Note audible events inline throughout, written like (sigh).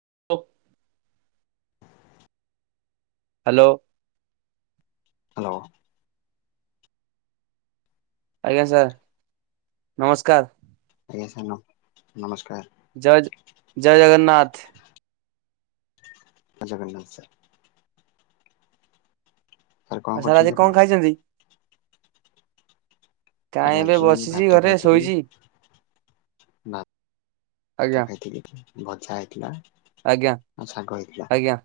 (inaudible) Hello. Hello. ଆଜ୍ଞା sir ନମସ୍କାର। ଆଜ୍ଞା ନମସ୍କାର। ଜୟ ଜୟ ଜଗନ୍ନାଥ। ଯୟ ଜଗନ୍ନାଥ ସାର୍। ସାର୍ କଣ ଆ ସାର କରୁଛନ୍ତି ଆଯି ଆପଣ? କଣ ଖାଇଛନ୍ତି? ସାର୍ କାହିଁ ଏବେ ଆଜି ବସିଚି ଭାତ ଘରେ ଖାଇଥିଲି ଶୋଇଛି। ଭା ଭାତ ଆଜ୍ଞା ଖାଇଥିଲି ଭଜା ହେଇଥିଲା ଆଜ୍ଞା ଆ ଶାଗ ହେଇଥିଲା। ଆଜ୍ଞା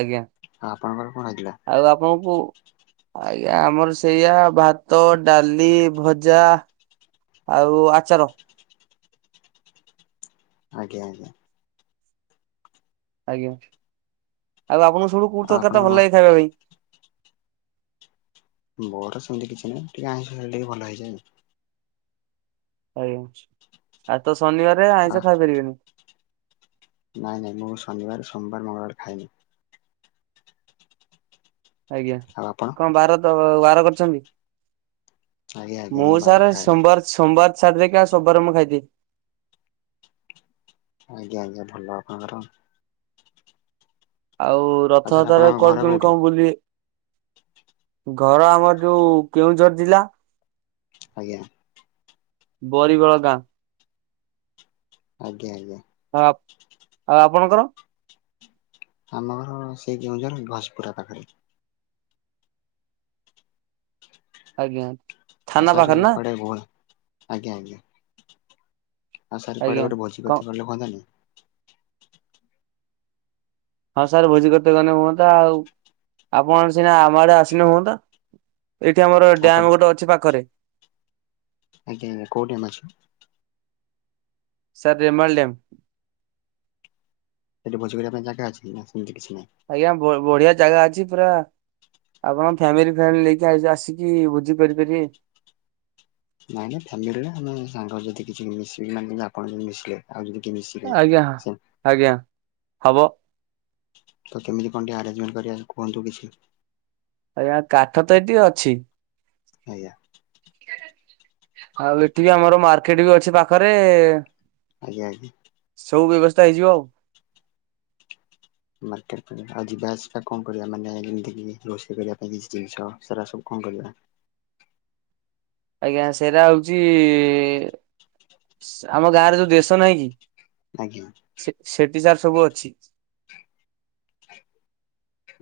ଆଜ୍ଞା ଆଉ ଆପଣଙ୍କର କଣ ହେଇଥିଲା? ଆଉ ଆପଣଙ୍କୁ ଆଜ୍ଞା ଆମର ସେଇଆା ଭାତ ଡାଲି ଭଜା ଆଉ ଆଚାର ଆଜ୍ଞା ଆଜ୍ଞା। ଆଜ୍ଞା ଆଉ ଆପଣଙ୍କୁ ଶବୁଠୁ କୋଉ ଆଉ ତରକାରିଟା ଭଲ ଆପଣଙ୍କ ଲାଗେ ଖାଇବା ପାଇଁ? ମୋର ସେମିତି କିଛି ନାହିଁ ଟିକେ ଆଇଁଷ ଖାଇଲେ ଭଲ ହେଇଯାଏ। ଆଜ୍ଞା ଆଉ ତ ଶନିବରେ ଆ ଆଇଁଷ ଖାଇପାରିବେନି। ନାଇଁ ନାଇଁ ମୁଁ ଶନିବାର ସୋମବାର ମଙ୍ଗଳବାର ଖାଏନି। ଆଜ୍ଞା ଆଉ ଆପଣ? କଣ ବାର ତ ବାର କରିଛନ୍ତି। ଆଜ୍ଞା ଆଜ୍ଞା ମୁଁ ବାର ସାର୍ ଖାଏନି ସୋମବାର ସୋମବାର। ଛାଡ଼ି ଦେଇକି ସବୁ ବାର ମୁଁ ଖାଇ ଦିଏ। ଆଜ୍ଞା ଆଜ୍ଞା ଭଲ ଆପଣଙ୍କର। ଆଉ ସାର୍ ରଥଯାତ୍ରା ଆପଣଙ୍କ କଣ ଘର କେମିତି କୋଉଠି? କଣ ବୁଲିବେ। ଘର ଆମର ଯୋଉ କେଉଁଝର ଜିଲ୍ଲା। ଆଜ୍ଞା। ବରିଗଳ ଗାଁ। ଆଜ୍ଞା ଆଜ୍ଞା। ଆ ଆଉ ଆପଣଙ୍କର। ଆମ ଘର ସେଇ କେଉଁଝର ଘସିପୁରା ପାଖରେ। ଆଜ୍ଞା। ଆଉ ଥାନା ସାରେ ପାଖରେ ନା କୁଆଡେ ବୁଲ ଆଜ୍ଞା ଆଜ୍ଞା। ଆଉ ସାର୍ କୁଆଡ଼େ ଆଜ୍ଞା ଗୋଟେ ଭୋଜି କଣ କରୀତେ ଭଲ ହୁଅନ୍ତାନି। ହଁ ସାର ଭୋଜି କରିତେ ଗନେ ହୁଅନ୍ତା ଆଉ। ଆପଣ ସିନା ଆମ ଆଡେ ଆସିନେ ହୁଅନ୍ତା। ଏଇଠି ଆମର ଆପଣ ଡ୍ୟାମ ଗୋଟେ ଅଛି ପାଖରେ। ଆଜ୍ଞା ଆଜ୍ଞା କୋଉଠି ଆମେ ଅଛୁ। Sir Remal dam. ସେଠି ଭୋଜି କରିବା ପାଇଁ ଯାଗା ଅଛି ନା ସେମିତି କିଛି ନାହିଁ। ଆଜ୍ଞା ବ-ବଢିଆ ଜାଗା ଅଛି ପୁରା। ଆପଣ ଫ୍ୟାମିଲି ଫ୍ୟାମିଲି ନେଇକି ଆ-ଆସିକି ଭୋଜି କରିପାରିବେ। ନାଇଁ ନାଇଁ ଫ୍ୟାମିଲିରେ ନୁହେଁ ଆମେ ସାଙ୍ଗ ଯଦି କିଛି ମିସି (unintelligible) ଆପଣ ଯଦି ମିଶିଲେ। ଆଉ ଯଦି କିଏ ମିଶିଲେ ଆଜ୍ଞା ସେ ଆଜ୍ଞା ହବ। ତ କେମିତି କଣ ଟିକିଏ ଆରେଞ୍ଜମେଣ୍ଟ କରିବା କୁହନ୍ତୁ କିଛି। ଆଜ୍ଞା କାଠ ତ ଏଠି ଅଛି। ଆଜ୍ଞା। ଆଉ ଏଠି ବି ଆମର ମାର୍କେଟ ବି ଅଛି ପାଖରେ। ଆଜ୍ଞା ଆଜ୍ଞା। ସବୁ ବ୍ୟବସ୍ଥା ହେଇଯିବ ଆଉ। ମାର୍କେଟ ଆଉ ଯିବା ଆସିବା କଣ କରିବା ମାନେ ଯେମିତି କି ରୋଷେଇ କରିବା ପାଇଁ କିଛି ଜିନିଷ ସେରା ସବୁ। କଣ କରିବା? ଆଜ୍ଞା ସେଇଟା ହଉଛି ଆମ ସ ଗାଁରେ ଯୋଉ ଦେଶ ନାହିଁ କି। ଆଜ୍ଞା। ଟିଜାର ସବୁ ଅଛି।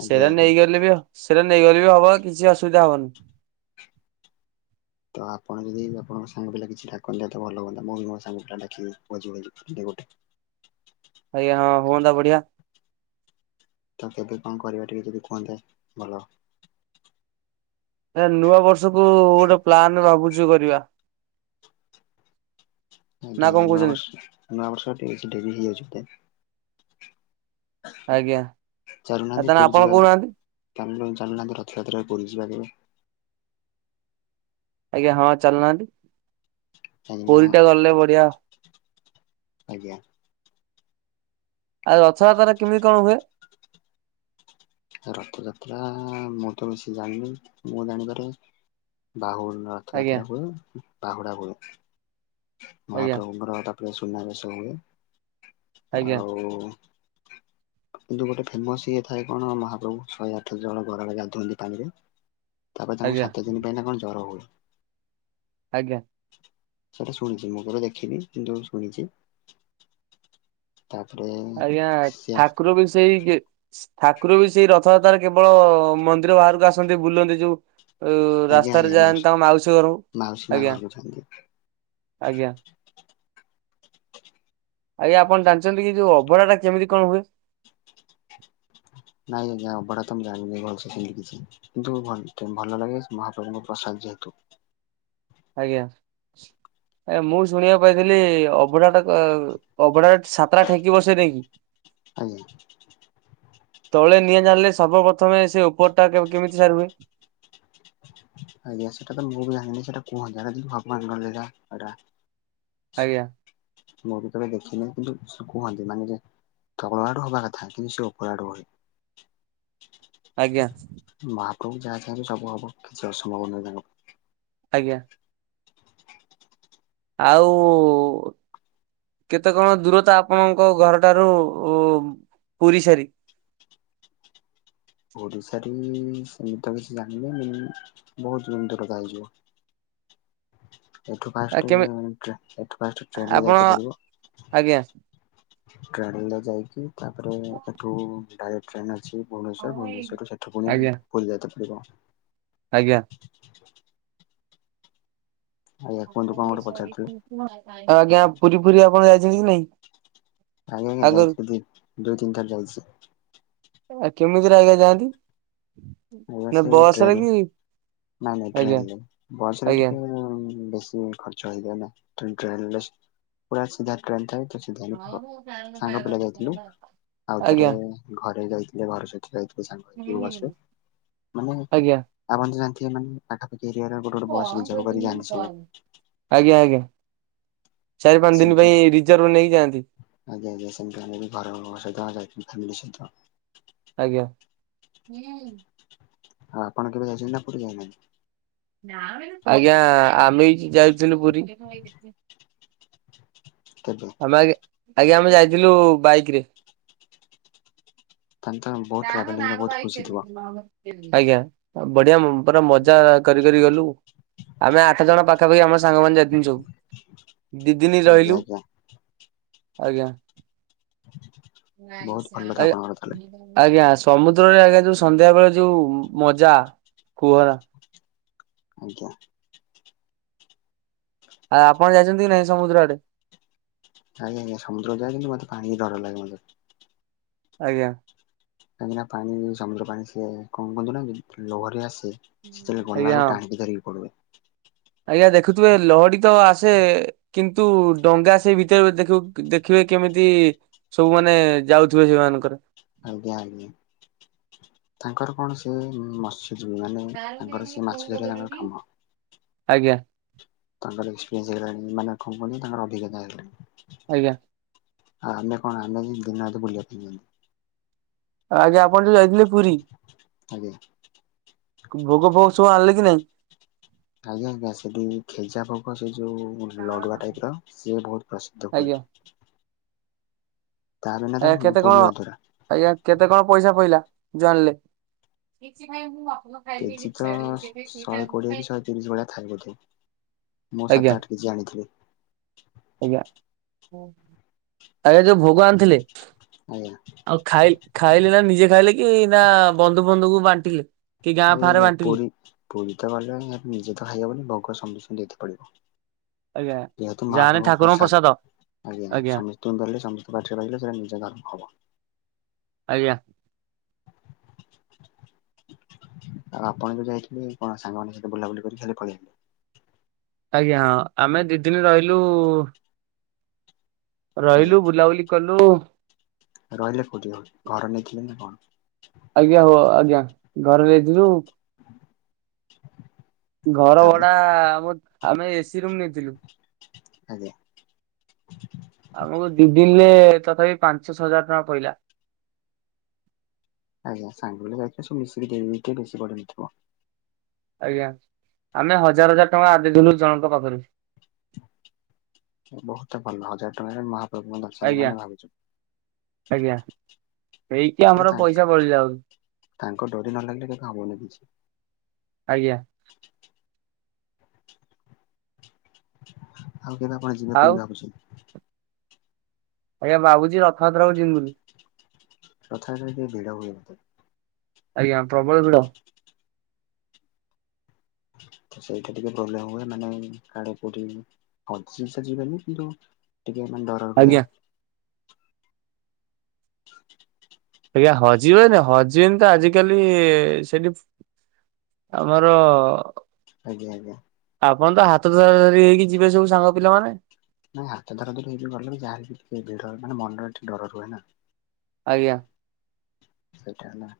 ଆଜ୍ଞା ସେରା ଆଜ୍ଞା। ନେଇଗଲେ ବି ହ ସେରା ନେଇଗଲେ ବି ହବ କିଛି ଅସୁବିଧା ହବନି। ତ ଆପଣ ଯଦି ଆପଣଙ୍କ ସାଙ୍ଗ ପିଲା କିଛି ଡାକନ୍ତେ ତ ଭଲ ହୁଅନ୍ତା ମୁଁ ବି ମୋର ସାଙ୍ଗ ପିଲା ଡାକିବି ପୁଅ ଝିଅ ହେଇକି (unintelligible) ଗୋଟେ। ଆଜ୍ଞା ହଁ ହୁଅନ୍ତା ବଢିଆ। ତ କେବେ କଣ କରିବା ଟିକେ ଯଦି କୁହନ୍ତେ ଭଲ। ଏ ନୂଆ ବର୍ଷ କୁ ଗୋଟେ ପ୍ଲାନ ଭାବୁଛି କରିବା। ନା ଆଜ୍ଞା କଣ ଆଜ୍ଞା କହୁଛନ୍ତି ନୂଆବର୍ଷ ନୂଆବର୍ଷ ଟିକେ ଡେରି ହେଇଯାଉଛି ବଧେ। ଆଜ୍ଞା ଆ ତାହେନେ ଆପଣ କହୁନାହାନ୍ତି। ତାମିଲୁନ ଚାଲୁନାହାନ୍ତି ରଥଯାତ୍ରାରେ ପୁରୀ ଯିବା କେବେ। ଆଜ୍ଞା ହଁ ଚାଲୁନାହାନ୍ତି କାହିଁକିନା ପୁରୀ ତ ଗଲେ ବଢିଆ। ଆଜ୍ଞା। ଆଉ ରଥଯାତ୍ରାରେ କେମିତି କଣ ହୁଏ? ରଥଯାତ୍ରା ମୁଁ ତ ବେଶୀ ଜାଣିନି ମୁଁ ଜାଣିବାରେ। ବାହୁ ଆଜ୍ଞା ରଥଯାତ୍ରା ହୁଏ ବାହୁଡା ହୁଏ ଆଜ୍ଞା ମହାପ୍ରଭୁଙ୍କର ତାପରେ ସୁ ସୁନାବେଶ ହୁଏ ଆଜ୍ଞା ଆଉ କିନ୍ତୁ ଗୋଟେ ଫେମସ ଇଏ ଥାଏ କଣ ମହାପ୍ରଭୁ ଶହେ ଆଠ ଜଣ ଗରା ରେ ଗାଧାନ୍ତି ପାଣିରେ ତାପରେ ତାଙ୍କୁ ଆଜ୍ଞା ସାତ ଦିନ ପାଇଁ ନା କଣ ଜର ହୁଏ। ଆଜ୍ଞା। ସେଟା ଶୁଣିଛି ମୁଁ ଘର ଦେଖିନି କିନ୍ତୁ ଶୁଣିଛି ତାପରେ ଆଜ୍ଞା ସେ ଠାକୁର ବି ସେଇ ଠାକୁର ବି ସେଇ ରଥଯାତ୍ରାରେ କେବଳ ମନ୍ଦିର ବାହାରକୁ ଆସନ୍ତି ବୁଲନ୍ତି ଯୋଉ ଆଜ୍ଞା ରାସ୍ତାରେ ଆଜ୍ଞା ଯାଆନ୍ତି ତମ ମାଉସୀ ଘରକୁ ମାଉସୀ ମା ଆଜ୍ଞା। ଘରକୁ ଯାଆନ୍ତି। ଆଜ୍ଞା। ଆଜ୍ଞା ଆପଣ ଜାଣିଛନ୍ତି କି ଯୋଉ ଅଭଢା ଟା କେମିତି କଣ ହୁଏ? ନାଇଁ ଅଭଢା ତ ମୁ ଜାଣି ଭଲସ ସେମିତି କିଛି, କିନ୍ତୁ ଭଲ ଲାଗେ ମହାପ୍ରଭୁଙ୍କ ପ୍ରସାଦ ଯେହେତୁ। ଆଜ୍ଞା। ଏ ମୁଁ ଶୁଣିବାକୁ ପାଇଥିଲି ଅବଢାଟା ଅବଢାଟ ସତେ ଟା ଠେକି ବସେଇ ନେଇକି ଆଜ୍ଞା। ତଳେ ନିଆଁ ଜାଣିଲେ ସର୍ବପ୍ରଥମେ ସେ ଉପର ଟା କେମିତି ସାର ହୁଏ? ଆଜ୍ଞା ସେଇଟା ତ ମୁଁ ବି ଜାଣିନି ସେଟା କୁହନ୍ତିି, ଭଗବାନଙ୍କରେ ଯା ଏଇଟା ଆଜ୍ଞା। ମୁଁ ବି ତବେ ଦେଖିନି କିନ୍ତୁ କୁହନ୍ତି ମାନେ ଯେ ତଳ ଆଡୁ ହବା କଥା କିନ୍ତୁ ସେ ଉପରୁ ଆଡୁ ହୁଏ। ଆଜ୍ଞା। ମହାପ୍ରଭୁ ଯାହା ଯହାଛ ସବୁ ହବ କିଛି ଅସମ୍ଭବ ନହି ଜଣ ଆଜ୍ଞା। ଆଉ କେତେ କଣ ଦୂରତା ଆପଣଙ୍କ ଘର ଠାରୁ ପୁରୀ ସାରି ଓଡିଶାରେ ସେମିତି ତ କିଛି ଜାଣିବେ ବହୁତ ଦୂର ଦୂରତା ହେଇଯିବ (inaudible) ଏଠୁ ଆ ଫାଷ୍ଟ କେମି ଏଠୁ ଫାଷ୍ଟ ଟ୍ରେନରେ ଆପଣ ଯାଇତ ପଡିବ ଆଜ୍ଞା ଟ୍ରେନ ଯାଇକି ତାପରେ ଏଠୁ ଡାଇରେକ୍ଟ୍ ଟ୍ରେନ ଅଛି ଭୁବନେଶ୍ୱର, ଭୁବନେଶ୍ୱରରୁ ସେଠୁ ପୁଣି ଆଜ୍ଞା ବୁଲି ଯାଇତେ ପଡିବ। ଆଜ୍ଞା। ଆଜ୍ଞା କୁହନ୍ତୁ କଣ ଗୋଟେ ପଚାରୁଥିଲେ ଆଜ୍ଞା ପୁରୀ ଫୁରୀ ଆପଣ ଯାଇଛନ୍ତି କି ନାଇଁ? ଆଜ୍ଞା ଆଜ୍ଞା ଆଗରୁ? ଯାଇଥିଲି। ଦୁଇ ତିନିଥର ଯାଇଛି। ଆଉ କେମିତିରେ ଆଜ୍ଞା ଯାଆନ୍ତି? ସେ ନା ସେଇ ବସ ରେ ଟ୍ରେନ, କି ନାଇଁ ନାଇଁ ଆଜ୍ଞା ଟ୍ରେନରେ, ବସରେ ଆଜ୍ଞା ଟିକେ ବ ଖର୍ଚ ହେଇଯଏ ନା, ଟ୍ରେନ ରେ ପୁର ସିଧା ଟ୍ରେନ ଥାଏ। ସିଧା ସାଙ୍ଗ ପିଲା ଯାଇଥିଲୁ, ଆଉ ଥରେ ଆଜ୍ଞା ଘରେ ଯାଇଥିଲୁ ଘର ସହିତ ଯାଇଥିଲୁ ସାଙ୍ଗ ହେଇକି ବସ ରେ, ମାନେ ଆଜ୍ଞା। ଆପଣ ତ ଜାଣିଥିବେ ନା ପାଖ ଏରିଆରୁ ଗୋଟେ ଗୋଟେ ବସ ରିଜର୍ଭ କରି ଜାଆନ୍ତି ସବୁ ଆଜ୍ଞା ଆଜ୍ଞା ଚାରି ପାଞ୍ଚ ଦିନ ସେମିତି ପାଇଁ ଆଉ। ରିଜର୍ଭ ନେଇକି ଯାଆନ୍ତି ଆଜ୍ଞା ଆଜ୍ଞା ସେମିତି ଆମେ ବି ଘର ସହିତ ଯାଇଥିଲୁ (unintelligible) ଆଜ୍ଞା। ଆଉ ଆପଣ କେବେ ଯାଇଛନ୍ତି ନା ପୁରୀ ଯାଇନାହାଁନ୍ତି? ଆଜ୍ଞା ଆମେ ଏଇଠି ଯାଇଥିଲୁ ପୁରୀ କେବେ? ଆମେ ଆଜ୍ଞା, ଆଜ୍ଞା ଆମେ ଯାଇଥିଲୁ ବାଇକ ରେ। ତାହେଲେ ତ ବହୁତ (inaudible) ଟ୍ରାଭେଲିଂରେ ବହୁତ ଖୁସି ଥିବ ଆଜ୍ଞା, ବଢିଆ ମ ପୁରା ମ କରି କରି ଗଲୁ, ଆମେ ଆଠ ଜଣ ପାଖାପାଖି ଆମ ସାଙ୍ଗ ମାନ ଯାଇଥିଲୁ ସବୁ। ଦିଦିନ ଆଜ୍ଞା ରହିଲୁ। ଆଜ୍ଞା ଆଜ୍ଞା। ବହୁତ ଭଲ ତ ଆଜ୍ଞା, ଆପଣଙ୍କର ତାହେଲେ। ଆଜ୍ଞା। ସମୁଦ୍ରରେ ଆଜ୍ଞା ଯୋଉ ସନ୍ଧ୍ୟା ବେଳେ ଯୋଉ ମଜା କୁହନା। ଆଜ୍ଞା। ଆ ଆପଣ ଯାଇଛନ୍ତି କି ନାଇଁ ସମୁଦ୍ର ଆଡେ? ଆଜ୍ଞା ଆଜ୍ଞା, ସମୁଦ୍ର ଯାଏ କିନ୍ତୁ ମତେ ପାଣିିକୁ ଡର ଲାଗେ ମତେ। ଆଜ୍ଞା। କାହିଁକିନା, ପାଣି ସମୁଦ୍ର ପାଣି ସିଏ କଣ କୁହନ୍ତୁ ନା ଲହରୀ ଆସେ। ସେତେବେଳେ ଗଲା ଆଜ୍ଞା ବେଳକୁ ହଁ ଟାଣିିକି ଧରିକି ପଳେଇବ। ଆଜ୍ଞା ଦେଖୁଥିବେ ଲହଡି ତ ଆସେ, କିନ୍ତୁ ଡଙ୍ଗା ସେଇ ଭିତରେ ଦେଖିବେ କେମିତି ସବୁମାନେ ଯାଉଥିବେ ସେଇ ମାନଙ୍କରେ। ଆଜ୍ଞା ଆଜ୍ଞା। ତାଙ୍କର କଣ ସେ ମତ୍ସ୍ୟ ମାନେ ତାଙ୍କର ସେ ମାଛ ଧରିବା ତାଙ୍କର କାମ। ଆଜ୍ଞା। ତାଙ୍କର ଏକ୍ସପିରିନ୍ସ ହେଇଗଲାଣି। ମାନେ କଣ କୁହନି ତାଙ୍କର ଅଭିଜ୍ଞତା ହେଇଗଲାଣି। ଆଜ୍ଞା। ଆମେ କଣ, ଆମେ ଏଇ ଦିନ ରାତି ବୁଲିବା ପାଇଁ ଯା ଆଜ୍ଞା ଆପଣ ଯଉ ଯାଇଥିଲେ ପୁରୀ। ଆଜ୍ଞା। ଭୋଗ ଫୋଗ ସବୁ ଆଣିଲେ କି ନାଇଁ? ଆଜ୍ଞା ଆଜ୍ଞା ସେଠି ଖେଜା ଫୋଗ ସେ ଯୋଉ ଲଡୁଆ ଟାଇପ ର ସିଏ ବହୁତ ପ୍ରସିଦ୍ଧ ପୁରୀରେ। (inaudible) ତା ବିନା ତ ଆଜ୍ଞା କେତେ କଣ ପୁରୀ ଅଧୁରା। ଆଜ୍ଞା କେତେ କଣ? ପଇସା ପଇଲା ଯୋଉ ଆଣିଲେ? କେଜି ତ ଶ ଶହେ କୋଡିଏ କି ଶହେ ତିରିଶ ଭଳିଆ ଥାଏ ବୋଧେ। ମୁଁ ଆଜ୍ଞା ସାତ ଆଠ କେଜି ଆଣିଥିଲି। ଆଜ୍ଞା, ଆଜ୍ଞା ଯୋଉ ଭୋଗ ଆଣିଥିଲେ ଆଜ୍ଞା ଆଉ ଖାଇ ଖାଇଲେ ନା ନିଜେ ଖାଇଲେ କି, ନା ବନ୍ଧୁ ଫନ୍ଧୁକୁ ବାଣ୍ଟିଲେ? କି ଗାଁ ନାଇଁ ଫାଁ ରେ ଆଜ୍ଞା, ବାଣ୍ଟିଲେ ପୁରୀ ପୁରୀ ତ ଗଲେ ନିଜେ ତ ଖାଇହବନି, ଭୋଗ ସମସ୍ତଙ୍କୁ ଦେଇଥାଉ। ପଡ଼ିବ। ଆଜ୍ଞା ଯାହେନେ ଠାକୁରଙ୍କ ପ୍ରସାଦ। ଆଜ୍ଞା ସମସ୍ତଙ୍କୁ ଧରିଲେ ସମସ୍ତେ ପାଟିରେ ପକେଇଲେ ସେଟା ନିଜେର ହବ। ଆଜ୍ଞା। (inaudible) ଆଉ ଆପଣ ଯୋଉ ଯାଇଥିଲେ କଣ ସାଙ୍ଗମାନଙ୍କ ସହିତ ବୁଲାବୁଲି କରି ଖାଲି ପଳେଇଆସିଲେ? ଆଜ୍ଞା ହଁ ଆମେ ଦି ଦିନି ରହିଲୁ। ଆଜ୍ଞା ରହିଲୁ ବୁଲାବୁଲି କଲୁ। ରହିଲେ କୋଉଠି ଘର ନେଇଥିଲେ ନା କଣ? ଘର ନେଇଥିଲୁ। (inaudible) ଘର ତାପରେ ଭଡା ଆମ ଆମେ ଏସି ରୁମ ନେଇଥିଲୁ। ଆଜ୍ଞା। ଆମକୁ ଦି ଦିନି ରେ ତଥାପି ପାଞ୍ଚଶହ ହଜାର ଟଙ୍କା ପଡିଲା। ଆଜ୍ଞା ସାଙ୍ଗରେ ଯାଇଥିଲେ ସବୁ ମିିକି ଦେଇଦେଇଥିବ ବେଶୀ ପଡ଼ିନଥିବ। ଆଜ୍ଞା ଆମେ ହଜାର ହଜାର ଟଙ୍କା ଆଦେଇଥିଲୁ ଜଣଙ୍କ ପାଖରୁ। ବହୁତ ଭଲ ହଜାର ଟଙ୍କା ରେ ମହାପ୍ରଭୁ ଙ୍କ ଦର୍ଶନ ଆଜ୍ଞା ମାନେ ଭାବୁଥିବେ। ଆଜ୍ଞା ହେଇକି ଆରେ ଆମର ତାଙ୍କ ପଇସା ବଳିଲାନି। ତାଙ୍କ ଡୋରି ନ ଲାଗିଲେ ହବନି କିଛି। ଆଜ୍ଞା। ଆଉ କେବେ ଆପଣ ଯିବେ ଆଉ ପୁରୁଣା ଅଫିସ୍ କି। ଆଜ୍ଞା ଭାବୁଛି ରଥଯାତ୍ରା କୁ ଯିବି ବୋଲି। ରଥ ଯାତ୍ରା ରେ ଟିକେ ଭିଡ଼ ହୁଏ। ଆଜ୍ଞା ପ୍ରବଳ ଭିଡ଼। ସେଇଟା ଟିକେ ପ୍ରୋବେଲ୍ମ ହୁଏ। ମାନେ କାଳେ କୋଉଁଠି (unintelligible) ଯିବେନି କିନ୍ତୁ ଟିକେ ମାନେ ଡର ଆଜ୍ଞା। ହୁଏ। (inaudible) ଆଜ୍ଞା ହଜିବନି ହଜିବେନି ତ ଆଜିକାଲି ସେଠି ଆମର ଆଜ୍ଞା ଆଜ୍ଞା। ଆପଣ ତ ହାତ ଧରା ଧରି ହେଇକି ଯିବେ ସବୁ ସାଙ୍ଗ ପିଲାମାନେ। ନାଇଁ ହାତ ଧରା ଧରି ହେଇହି ଗଲେ ବି ଯାହାଲେ ବି ଟିକି ଭିଡ଼ ରୁହେ ନା ମନରେ ଟିକେ ଡର ରୁହେ ନା। ଆଜ୍ଞା। ସେଇଟା ହେଲା।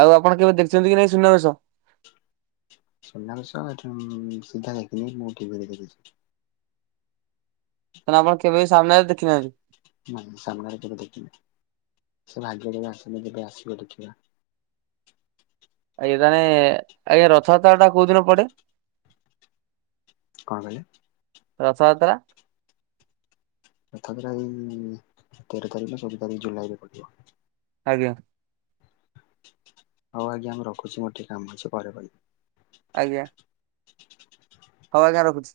ଆଉ ଆପଣ କେବେ ଦେଖିଛନ୍ତି କି ନାଇଁ ସୁନାବେଶ? ସୁନାବେଶ ଏଠି ସିଧା ଦେଖିନି ମୁଁ ଟିଭି ରେ ଦେଖିଛି। ତ ଆପଣ କେବେ ବି ସାମ୍ନାରେ ଦେଖିନାହାନ୍ତି? ନାଁ ସାମନାରେ କେବେ ଦେଖି ନି। ସେ ଭାଗ୍ୟ ମୋର ଆସିନି କେବେ ଆସିବ ଦେଖିବା। ଆଜ୍ଞା ତାହେନେ ଆଜ୍ଞା ରଥଯାତ୍ରା ଟା କୋଉଁ ଦିନପଡ଼େ। କଣ କହିଲେ। ରଥ ଯାତ୍ରା। ରଥଯାତ୍ରା ଏଇ ତେର ତାରଖ ନା ଚଉଦ ତାରିଖ ଜୁଲାଇ ରେ ପଡ଼ିବ। ଆଜ୍ଞା। ହଉ ଆଜ୍ଞା ମୁଁ ରଖୁଛି। ମୋର ଟିକେ କାମ ଅଛି ପରେ କରିବି। ଆଜ୍ଞା ହଉ ଆଜ୍ଞା ରଖୁଛି।